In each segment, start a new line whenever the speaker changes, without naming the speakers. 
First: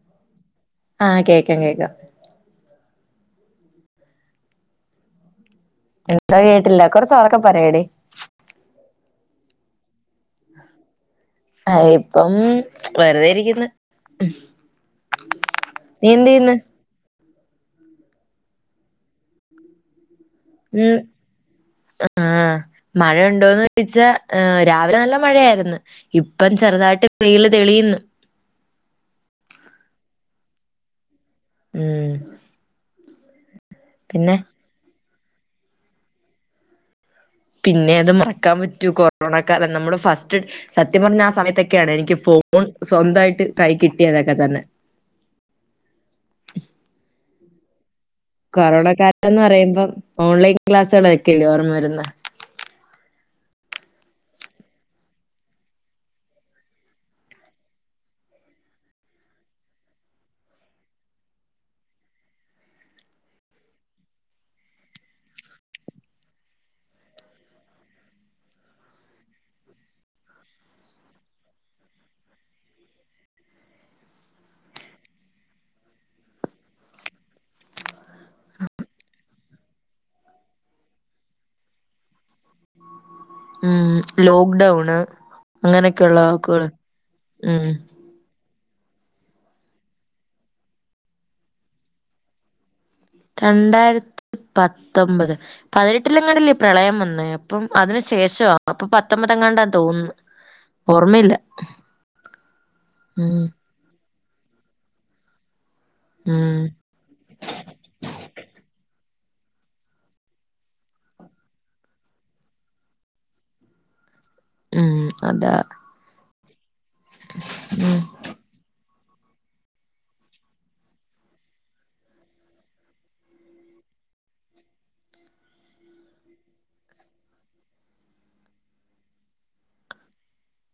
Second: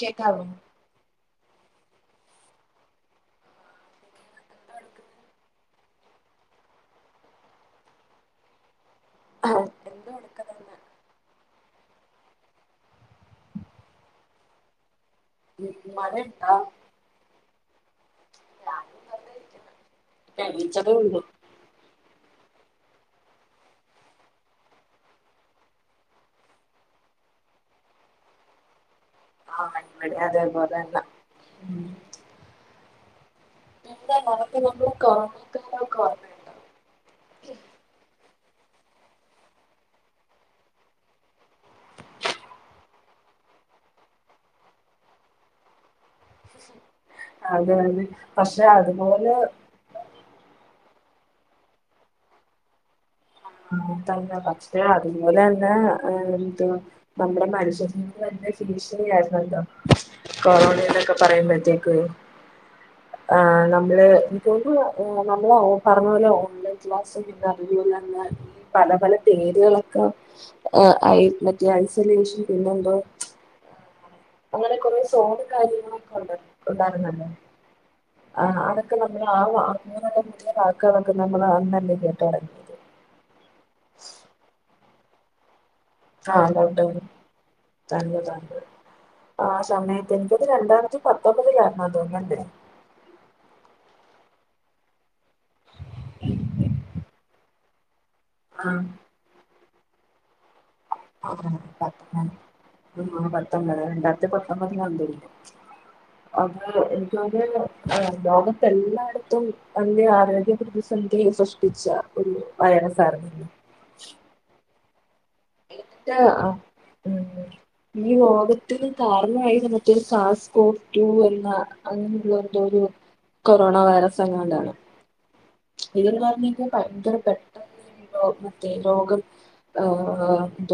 കേക്കാവും
ചങ്ങേക്ക എന്താ കേട്ടില്ല കുറച്ചൊറക്കെ പറയടേ
ഹാ
ആ ഇപ്പം വെറുതെ ഇരിക്കുന്നു
ഉ മഴയുണ്ടോ ഇപ്പ എണീച്ചതേ
ഉം
ഉള്ളൂ
ആ മഴയ ഉണ്ടോന്ന് ചോദിച്ചാ രാവിലെ നല്ല മഴയായിരുന്നു ഇപ്പം ചെറുതായിട്ട് വെയിൽ ത മതിന്ന്
ആ അതേപോലെന്ന
മ്മ്
എന്താ നടക്ക് നമ്മൾ കാരണക്കാരായി കാണേണ്ട
പിന്നെ അത് ക്കാൻ പറ്റൂ കൊറോണ കാലം നമ്മുടെ ഫസ്റ്റ് സത്യം പറഞ്ഞ ആ സമയത്തൊക്കെയാണ് എനിക്ക് ഫോൺ സ്വന്തമായിട്ട് കൈ കിട്ടിയതൊക്കെ തന്നെ
അത് വത്
കൊറോണ കാലംന്ന് പറയുമ്പം ഓൺലൈൻ ക്ലാസ്സുകൊക്കല്ലേ ഓർമ്മ വരുന്ന
ആ തന്നെ പക്ഷെ അതുപോലെ തന്നെ എന്ത് നമ്മുടെ മനുഷ്യ ഭീഷണി ആയിരുന്നുന്ത കൊറോണ എന്നൊക്കെ പറയുമ്പോഴത്തേക്ക ആ നമ്മള് എനിക്കന്ന് നമ്മള് പറഞ്ഞ പോലെ ഓൺലൈൻ ക്ലാസും പിന്ന നന്നാ പല പല പേരുകളൊക്കെ മറ്റേ ഐസൊലേഷൻ പിന്നെന്തോ അങ്ങനെ കുറെ സോറ് കാര്യങ്ങളൊക്കെ ഉണ്ട് ഉണ്ടായിരുന്നല്ലോ ആ അതൊക്കെ നമ്മള് ആക്കാനൊക്കെ നമ്മള് അ
ഉം ലോക്ക്ഡൌണ്
ആഹ് ലോക്ക്ഡൗണ്
ഉം
[unintelligible] ആ സമയത്ത് എനിക്കത് രണ്ടായിരത്തി പത്തൊമ്പതിലായിരുന്നു തോന്ന എന്ത
രണ്ടായിരത്തി പത്തൊമ്പത് പതിനെട്ടിലങ്ങാണ്ടില്ലേ പ്രളയം വന്ന് അപ്പം അതിന് ശേഷവാ
ആ
അപ്പൊ പത്തൊമ്പതങ്ങാണ്ടാ തോന്നുന്നു
ആ
ഓർമ്മയില്ല.
പ
ഉം
പത്തൊമ്പത് രണ്ടായിരത്തി പത്തൊമ്പതിന്തണ്ട്
ഉം
അത് എനിക്ക് ലോകത്തെല്ലായിടും അതി ആരോഗ്യ പ്രതിസന്ധി സൃഷ്ടിച്ച ഒരു വയ്റസാണ്
ഉം അതാ
ആ ഈ ലോകത്തിന് കാരണമായിട്ട് കാസ്കോ ടു എന്ന അങ്ങനെയുള്ള എന്തോ ഒരു കൊറോണ വൈറസ് എങ്ങോണ്ടാണ് ഇതന്ന് പറഞ്ഞാ ഭയങ്കര പെട്ടെന്ന് മറ്റേ രോഗം ആഹ എന്ത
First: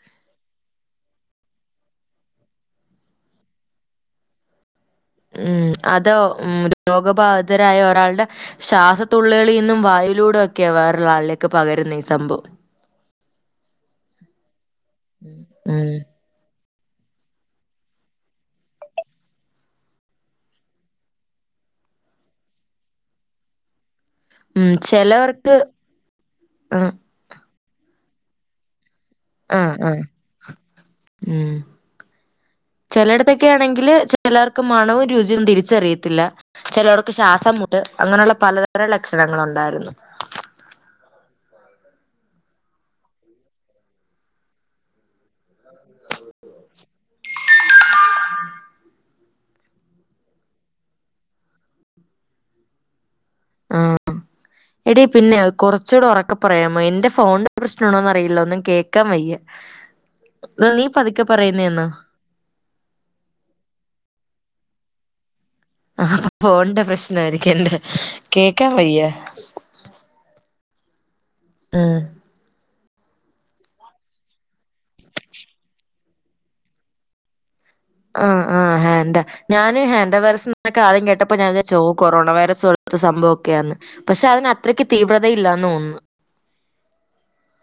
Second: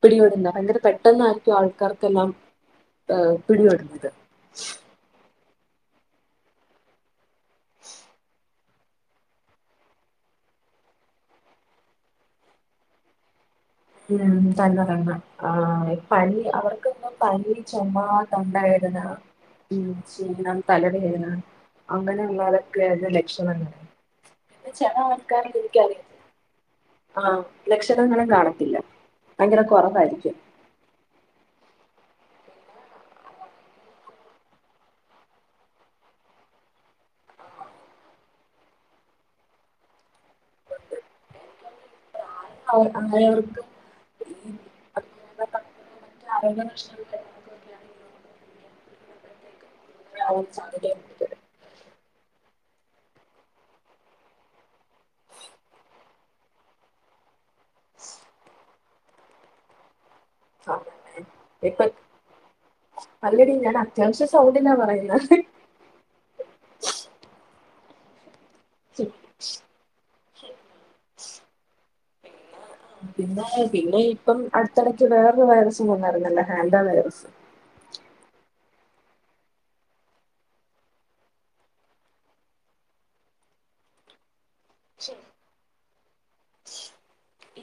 പിടികെടുന്ന ഭയങ്കര പെട്ടെന്നായിരിക്കും ആൾക്കാർക്കെല്ലാം ആഹ പിടിവടത്
ഉം അത ഉ രോഗബാധിതരായ ഒരാളുടെ ശ്വാസത്തുള്ളുകളളിൽ നിന്നും വായലൂടെ ഒക്കെ വേറ ആളിലേക്ക് പകരുന്ന ഈ സംഭവം
ഉം തന്ന തന്ന ആ
ഉം
പനി അവർ പനി ചുമാ തൊണ്ടായതുന്നാ ഉംക്ഷീണം തലവേദന അങ്ങനെയുള്ളതൊക്കെ ലക്ഷണം എങ്ങനെ
ഉം
ചില ആൾക്കാര
ചെലവർക്ക്
എനിക്കറിയത്
ആഹ്
ആ ലക്ഷണങ്ങളൾ കാണണം ഭയങ്കര
ആഹ് ആഹ്
കുറവായിരിക്കും
ചിലയിടത്തൊക്കെ ആണെങ്കിൽ ചിലർക്ക് മണവും രുചിയും തിരിച്ചറിയത്തില്ല ചിലവർക്ക് ശ്വാസം അങ്ങനെയുള്ള പലതരം ലക്ഷണങ്ങ ഉണ്ടായിരുന്നു
വെ ആരോർക്കും അപ [unintelligible] ൻ സാധ്യതയ
ആ എടി പിന്നെ കുറച്ചൂടെ ഉറക്കെ പറയാമോ എന്റെ ഫോണ എ പ്രശ്നുണോന്ന് അറിയില്ല ഒന്നും കേക്കാൻ വയ്യ എന്നാ നീ പതുക്കെ
പ്പ
പറയുന്നേന്നോ
പല്ലടിന്നാണ് അത്യാവശ്യ സൗം പറയുന്നത്
ആ അപ്പ പോണ് ണ്ട പ്രശ്ന ആരിക്കല്ലേ കേക്കാ വയ്യ ഉം
പിന്നെ പിന്നെ ഇപ്പം അടുത്തിടയ്ക്ക് വേറൊരു വൈറസും വന്ന നല്ല ഹാൻഡ വൈറസ്
ആ ആ ഹേൻഡാ ഞാനും ഹേൻ് വൈറസ്ക്കെ ആദ്യം കേട്ടപ്പോ ഞാൻ ചാരിച്ചു കൊറോണ വൈറസ് സംഭവംക്കെയന്ന് പക്ഷെ അതിന് അത്രക്ക് തീവ്രത ഇല്ലാന്ന് തോന്നുന്നു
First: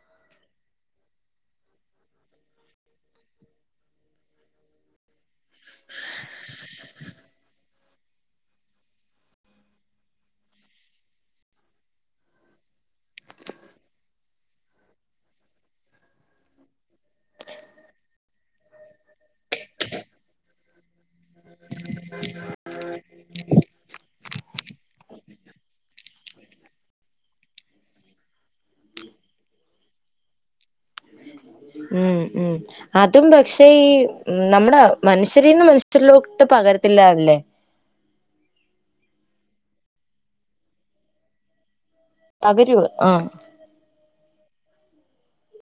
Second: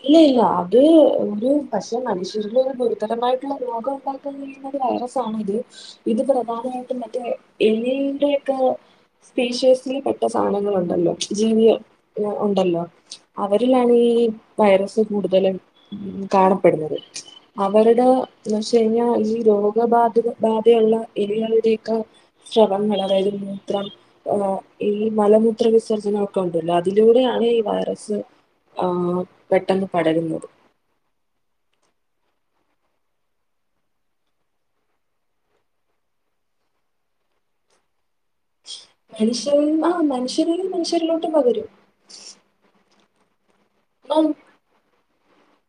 ഇല്ല ഇല്ല അത് ഒരു പക്ഷെ മനുഷ്യരിൽ ഒരു ഗുരുതരമായിട്ടുള്ള രോഗം ഉണ്ടാക്കാ വൈറസ് ആണ ഇത് ഇത് പ്രധാനമായിട്ടും മറ്റേ എലി യുടെ ഒക്കെ സ്പീഷ്യസിൽ പെട്ട സാധനങ്ങളണ്ടല്ലോ ജീവി ഉണ്ടല്ലോ അവരിലാണ് ഈ ഈ വൈറസ് കൂടുതലും കാണപ്പെടുന്നത് അവരുടെന്ന് വച്ച കഴിഞ്ഞാൽ ഈ രോഗബാധിത ബാധയുള്ള എലികളുടെ ടെയൊക്കെ ശ്രവങ്ങൾ അതായത് മൂത്രം ഹ ഈ മലമൂത്ര വിസർജനം ഒക്കെ ഉണ്ടല്ലോ അതിലൂടെയാണ് ഈ വൈറസ് ആഹ പെട്ടെന്ന് പടരുന്നത്
ഉം ഉം അതും പക്ഷെ നമ്മുടെ മനുഷ്യരിൽന്ന് മനുഷ്യരിലോട്ട് പകര തില്ല അല്ലെ
മനുഷ്യർ ആ മനുഷ്യരിൽ നിന്ന് മനുഷ്യരിലോട്ടും പകരും
പകരുവ് ആഹ
ആ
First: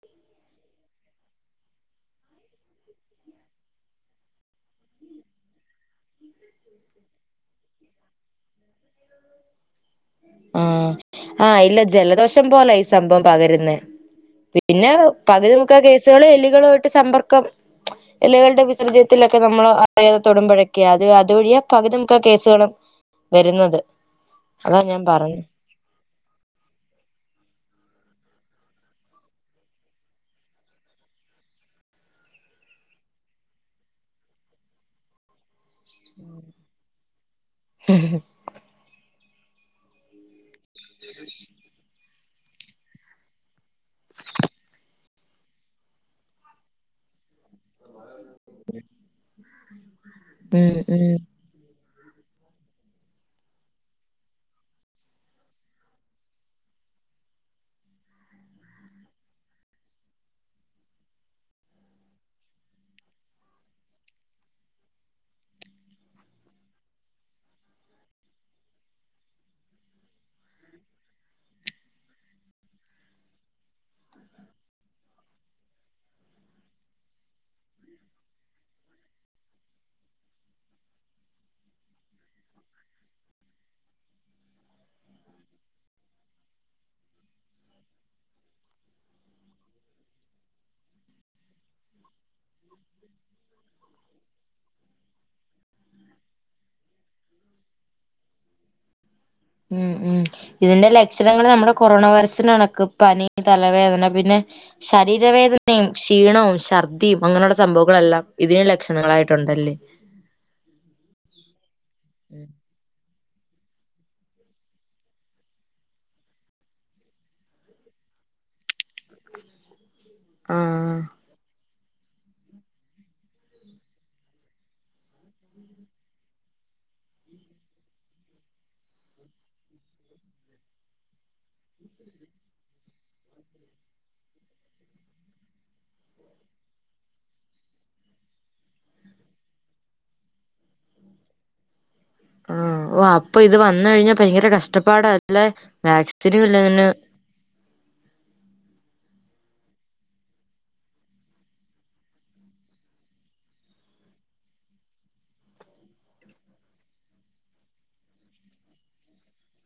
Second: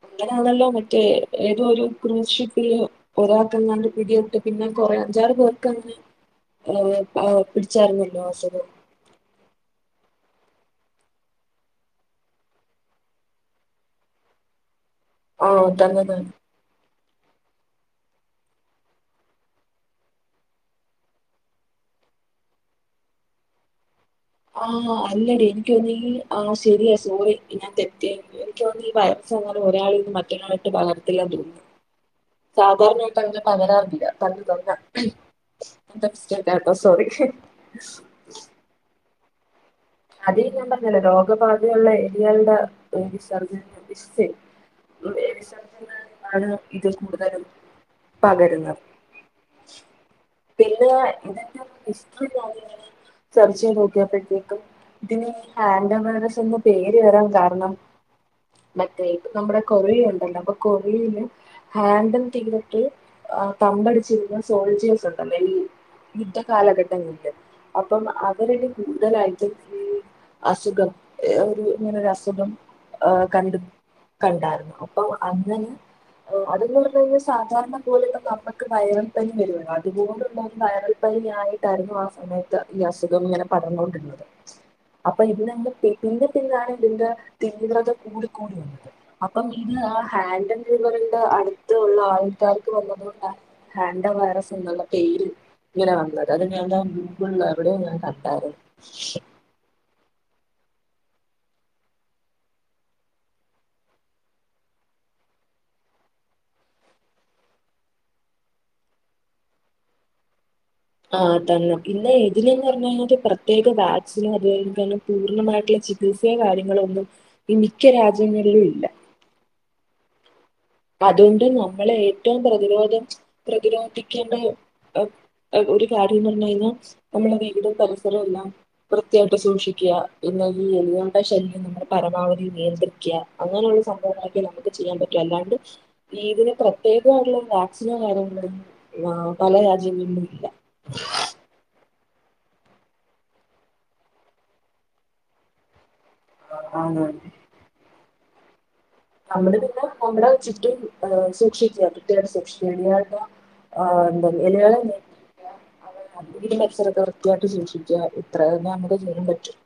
അങ്ങനെയാണല്ലോ മറ്റേ ഏതോ ഒരു കൃഷി ഒരാക്കാണ്ട് പിടിട്ട് പിന്നെ കൊറ അഞ്ചാറ് പേർക്ക് അങ്ങനെ ഏ പിടിച്ചായിരുന്നല്ലോ അസുഖം
ആഹ ആഹ ഇല്ല ജലദോഷം പോലെ ഈ സംഭവം പകരന്നേ പിന്നെ പകുതി
ആഹ്
മുക്ക
തന്നത്
കേസുകള് എലികളുമായിട്ട് സമ്പർക്കം ഇലകളുടെ വിസർജ്യത്തിലൊക്കെ നമ്മൾ അറിയാതെ തൊടുമ്പോഴൊക്കെയാ അത് അത്വഴിയാ പകുതമുക്ക് കേസുകളും വരുന്നത് അതാ
ആഹ്
ഞാൻ പറഞ്ഞെ
അല്ലടീ എനിക്ക് തന്നെങ്കി ആ ശരിയ സോറി ഞാൻ തെറ്റി ഇോ ഈ വയർച്ചന്നാലും ഒരാളന്നന്ന് മറ്റൊരാളായിട്ട് പകർത്തില്ല തോന്നുന്നു സാധാരണായിട്ട് അങ്ങനെ പകരാറില്ല [unintelligible] [unintelligible] എ സോറി അത ഞാൻ പറഞ്ഞല്ല രോഗബാധയുള്ള എലികളുടെ വിസർജന [unintelligible] താണ് ഇത് കൂടുതലും പകരുന്നത്
ഉം
പിന്നെ
ഉം
ഇത ചർച്ചി പോകയാ പെതിക്ക ഇതിന് ആൻഡവൈറസ് എന്ന് പേര് വരാൻ കാരണം മറ്റേ ഇപ്പ നമ്മുടെ കൊറിയ ഉണ്ടല്ലോ അപ്പൊ കൊറും ഹാൻഡും തീരട്ട ആ തമ്പടിച്ചിുന്ന സോൾജിയേസ് ഉണ്ടല്ലോ ഈ യുദ്ധ കാലഘട്ടങ്ങളില് അപ്പം അവരടെ കൂടുതലായിട്ടും അസുഖം ഒരു ഇങ്ങനെ ഒരു അസുഖം കണ്ടു കണ്ടായിരുന്നു അപ്പൊ അങ്ങനെ അതന്ന് പറഞ്ഞ കഴിഞ്ഞാൽ അതുന്ന് സാധാരണ പോലെുള്ള നമ്മുക്ക് വയറൽപ്പനി വര അഅതുപോലുള്ള വയറൽ പനി യായിട്ടായിരുന്നു ആ സമയത്ത് ഈ അസുഖം ഇങ്ങനെ പടന്നൊണ്ടിരത് അപ്പൊ ഇതി എന്റെ പിന്നെ പിന്നാണ് ഇതിന്റെ തീവ്രത കൂടി കൂടി വന്നത് അപ്പം ഇത് ആ ഹാൻഡ് ആ് വറിന്റെ അടുത്ത ഉള്ള ആൾക്കാർക്ക് വന്നതകൊണ്ടാണ് ഹാന്ഡ വൈറസ് എന്നുള്ള പേര് ഇങ്ങനെ വന്നത് അത് ഞന്താ ഗൂഗിള അവിടെ ഞാൻ കട്ടാറ്
ഉം ഉം ഇതിന്റെ ലക്ഷണങ്ങൾ നമ്മുടെ കൊറോണ വൈറസിന് കണക്ക് പനി തലവേദന പിന്നെ ശരീര ലവേദനയും ക്ഷീണവും ശർദ്ദിയും അങ്ങനെയുള്ള സംഭവങ്ങളെല്ലാം ഇതിന് ലക്ഷണങ്ങളായിട്ടുണ്ടല്ലേ
ആഹ തന്നെ പിന്ന ഇതിനന്ന് പറഞ്ഞല് പ്ര പ്രത്യേക വാക്സിനോ അന്നെ പൂർണ്ണമായിട്ടുള്ള ചികിത്സയോ കാര്യങ്ങളോ ഒന്നുംഈ മിക്ക രാജ്യങ്ങള ഇല്ല
ആഹ്
അതുകൊണ്ട് നമ്മള ഏറ്റവും പ്രതിരോധം പ്രതിരോധിക്കേണ്ട ഒരു കാര്യം എന്ന് പറഞ്ഞു കഴിഞ്ഞാൽ നമ്മുടെ വീടും പരിസരവും എല്ലാം വൃത്തിയായിട്ട് സൂക്ഷിക്കുക പിന്നാ ഈ എലികളുടെ ശല്യം നമ്മൾ പരമാവധി നിയന്ത്രിക്കുക അങ്ങനെ.... [unintelligible] നമുക്ക് ചെയ്യാൻ പറ്റും അല്ലാ..... ഇതിന് പ്രത്യേകമായിട്ടുള്ള വാക്സിനോ കാര്യങ്ങളൊന്നും പല രാജ്യങ്ങളന്നും ഇല്ല. [unintelligible]
ആ ഓ അപ്പൊ ഇത് വന്ന കഴിഞ്ഞാ ഭയങ്കര കഷ്ടപ്പാടല്ല...... [unintelligible]
ആണ് നമ്മള് പിന്നെ നമ്മടെ ചുറ്റും സൂക്ഷിക്കുക [unintelligible] ആഹ എന്താ [unintelligible] എത്ര വൃത്തിയായിട്ട് ശൂക്ഷിക്കുക ഇത്ര തന്നെ നമുക്ക് ചെയ്യ്യൻ പറ്റും......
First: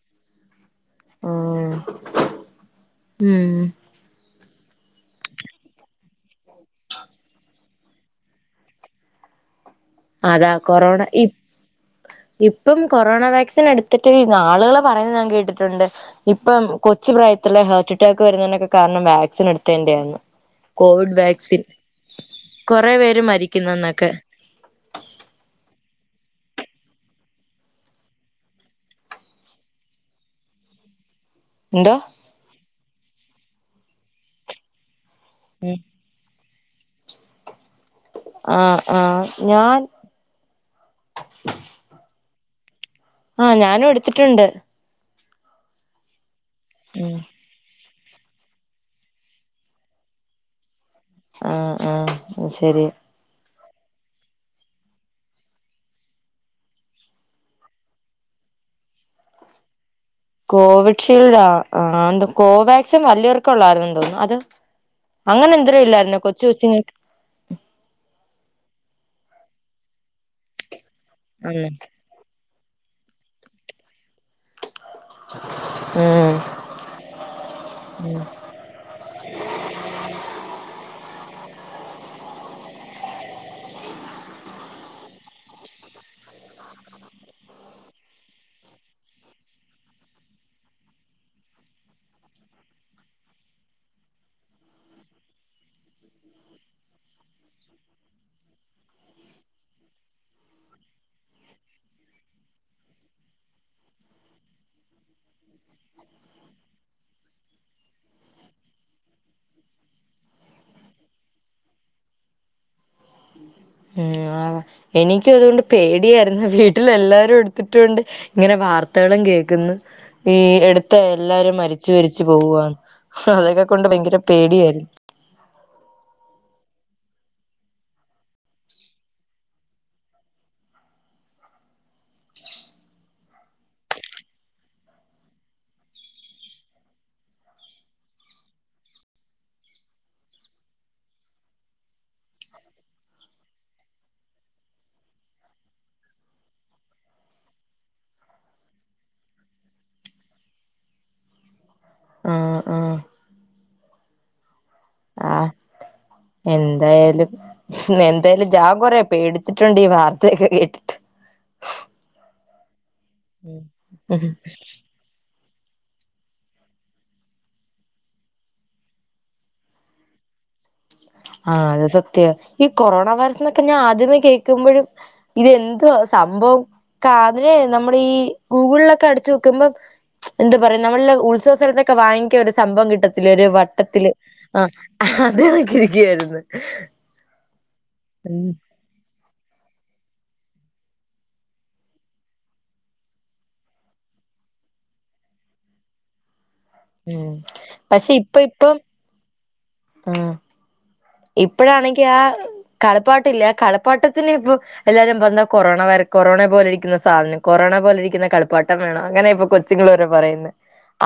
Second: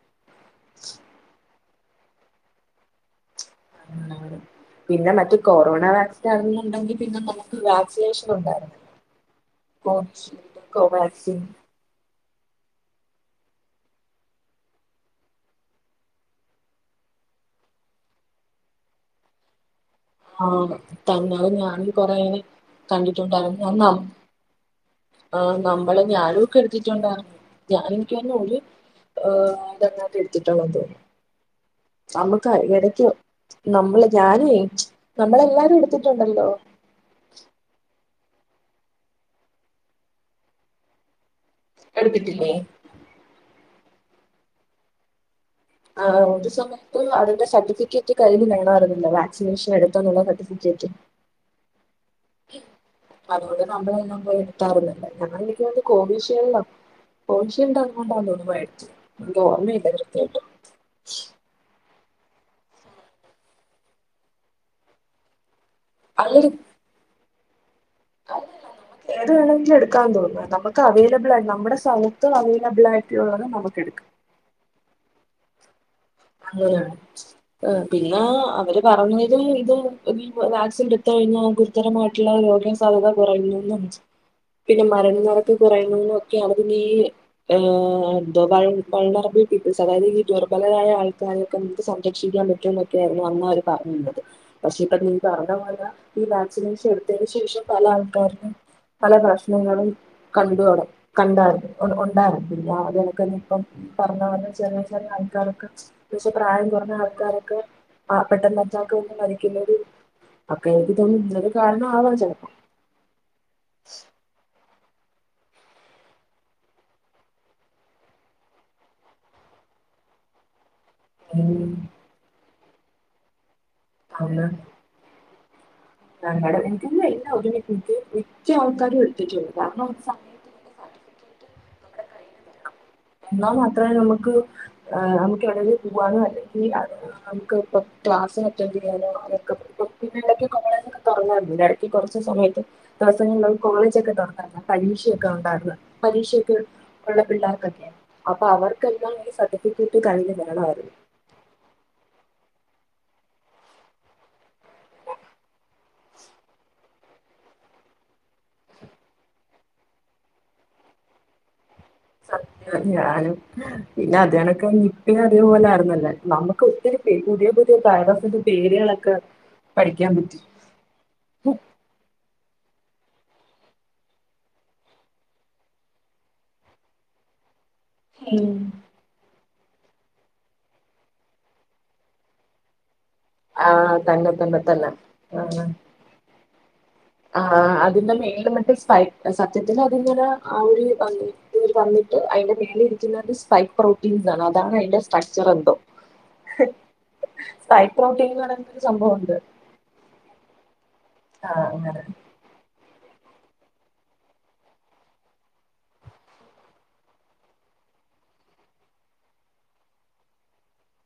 ആഹ.
[unintelligible] പിന്നെ മറ്റ കൊറോണ വാക്സിൻന്നണ്ടെങ്കിൽ പിന്നെ നമുക്ക് വാക്സിനേഷൻ ഉണ്ടായിരുന്നു
അതാ
[unintelligible]
കൊറോണ ഇ
കോവാക്സിൻ
ഇപ്പം കൊറോണ വാക്സിൻ എടുത്തിട്ട്ഈ നാളുകൾ പറയുന്നത് ഞാൻ കേട്ടിട്ടുണ്ട് ഇപ്പം കൊച്ചു....... ഇ ഹാർട്ട് അറ്റാക്ക് വരുന്നതിനൊക്കെ കാരണം വക്സിൻ......
ആഹ്
കോവിഡ്
തന്നെ അത്
വാക്സിൻ
ഞാനും കൊറേ
കൊറേ പേര് മരിക്കുന്നുനോക്കെ
ആഹ നമ്മളെ ഞാനും ഒക്കെ എടുത്തിട്ടുണ്ട ഞാൻ എനി....... ഏ് അതങ്ങക്കെ എടുത്തിതുള്ളത് തോന്നുന്നു.......
എന്തോ
നമുക്ക് ഇടക്കോ നമ്മള് ഞാന........ നമ്മളെല്ലാരും
ഉം
എടുത്തിട്ടുണ്ടല്ലോ.,.....
ആഹ ആഹ ഞാൻ.......
ട്ടില്ലേ..........
ആഹ ഞാനും എടുത്തിട്ടുണ്ട്.
ആ ഒരു സമയത്തും
ഉം
അന്റെ സർട്ടിഫിക്കറ്റ്.......... കയ്യി കാണമായിറുന്നില്ല വാസിനേഷൻ എടുത്തുള്ള സർട്ടിഫിക്കറ്റ്......
ആഹ ആഹ ശരി.......
നമ്മള പോ എടുത്താറുന്നല്ല ഞങ്ങ എ കോവിഷീൽഡ...... പോശ്യണ്ട [unintelligible] ഓർമ്മയില്ല കൃത്യായിട്ട്
കോവിഷീൽഡ ആ ആ...... കോവാക്സിൻ [unintelligible] ല്ലാരന
അല്ലടി
കൊച്ചുച്ചി......
ഏത് വേണമെങ്കിലും എടുക്കാൻ തോന്നുന്നു നമു........ അവൈലബിൾ ആണ് നമ്മുടെ സ്മഹത്ത് അവൈലബിൾ ആയിട്ടുള്ളത് നമുക
ഉം
അങ്ങനെയ പിന്നെ അവര് പറഞ്ഞരും ഇതും വാക്സിൻ...... കഴിഞ്ഞ ഗുരുതരമായിട്ടുള്ള രോഗ സാധ്യത കുറയുന്നു....... പിന്നെ മരണ നിറക്ക് കുറയുന്നൊക്കെയാണ് പിന്നെ ഈ ഏ എന്ത...... അതായത് ഈ ദുർബലരായ...... [unintelligible] ഈ വാക്സിനേഷൻ എടുത്തതിനന് ശേഷം പല ആൾക്കാാരും....... പല പ്രശ്നങ്ങളും കണ്ടട കണ്ടായിരുന്നു ഉണ്ടായിരുന്നില്ല അത്ക്കന്ന ഇപ പറഞ്ഞ പറഞ്ഞ ചെറിയ ചെറിയ ആൾക്കാരൊക്കെ...... പക്ഷെ പ്രായം കുറഞ്ഞ ആൾക്കാ... അക്കൊ എനിക്ക കാരണം ആവാ ചെിലപ്പം
ഉ ആ....... എനിക്കും [unintelligible] ഈ....... മ എല്ലാരും
ഉം
മരിച്ചു........
ങ്ക എനക്ക് എല്ല എനിക്ക് മറ്റ ആൾക്കാരും എടുത്തിട്ടുുള്ളണ്ട് കാരണം..... സർട്ടിഫിക്കറ്റ് നമ്മുടെ കയ്യിൽ [unintelligible] [unintelligible] [unintelligible] അപ്പൊ അവർക്കെല്ലാം ഈ സർട്ടിഫിക്കറ്റ് കയ്യില് വേണമായിരുന്ന്.
ആഹ ആഹ എന്തായാലും എന്തായാലും ജാ കൊറ പേടിച്ചിട്ടുണ്ട് ഈ വാർത്തയൊക്കെ കേട്ടിട്ട്
[inaudible] ഞാനും പിന്നെ
ഉം
അതണക്കെ ഇപ്പ പോലൊയിരുന്നല്ലേ നമുക്ക് ഒത്തിരി പുതിയ പുതിയ വൈറസിന്റെ പേരുകളൊക്കെ പഠിക്കാൻ പറ്റി
ആഹ അത് സത്യ ഈ കൊറോണ വൈറസ് എന്നൊക്കെ ഞാൻ ആദ്യമേ കേൾക്കുമ്പോഴും ഇത് എന്തുവാ സംഭവം കാതിൽ നമ്മൾീഈ ഗൂഗിളിലൊക്കെ അടച്ച്ു നോക്കുമ്പോം എന്താ പറയാ നമ്മളുടെ ഉത്സവസ്ഥഥലത്തൊക്കെ വാങ്ങിക്കിയ ഒരു സംഭവം കിട്ടുന്ന വട്ടത്തില് ഒരു
ആ
വട്ടത്തില്
തന്നെ തന്നെ
ആ
തന്നെ
അത്
ആ
മതി [unintelligible]
[unintelligible] [unintelligible] അതാണ്
ഉം
അതിന്റെ സ്ട്രക്ചർ എന്തോ
ഉം പക്ഷെ ഇപ്പ
സൈപ്രോട്ടീൻന്ന് പറന്ത
ഇപ്പം
ഒരു സംഭവുണ്ട്
ആഹ് ഇപ്പഴാണെങ്കി ആ കളിപ്പാട്ടില്ല ആ കളിപ്പാട്ടത്തിന് ഇപ്പ കളിപ്പാട്ടം ഇല്ലേ കലിപ്പാട്ടത്തിന് പ്പം എല്ലാരും പറേണ കൊറോണ കൊറോണ പോലിരിക്കുന്ന സാധനം കോർണ ക അപോലെരിക്കുന്ന കളിപ്പാട്ടം വേണം അങ്ങനെ ഇപ്പൊ കൊച്ചിംഗ്ള് ഓരോ പറയുന്നെ.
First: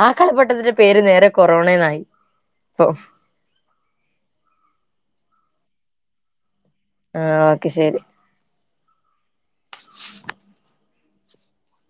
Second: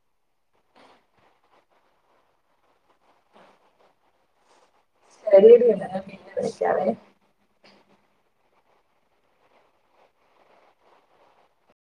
ആ കളിപ്പാട്ടത്തിന്റെ പേര് നേരെ കൊറോണന്നായി, ഇപ്പൊ.
[unintelligible]
ആഹ ഓക്കെ ശരി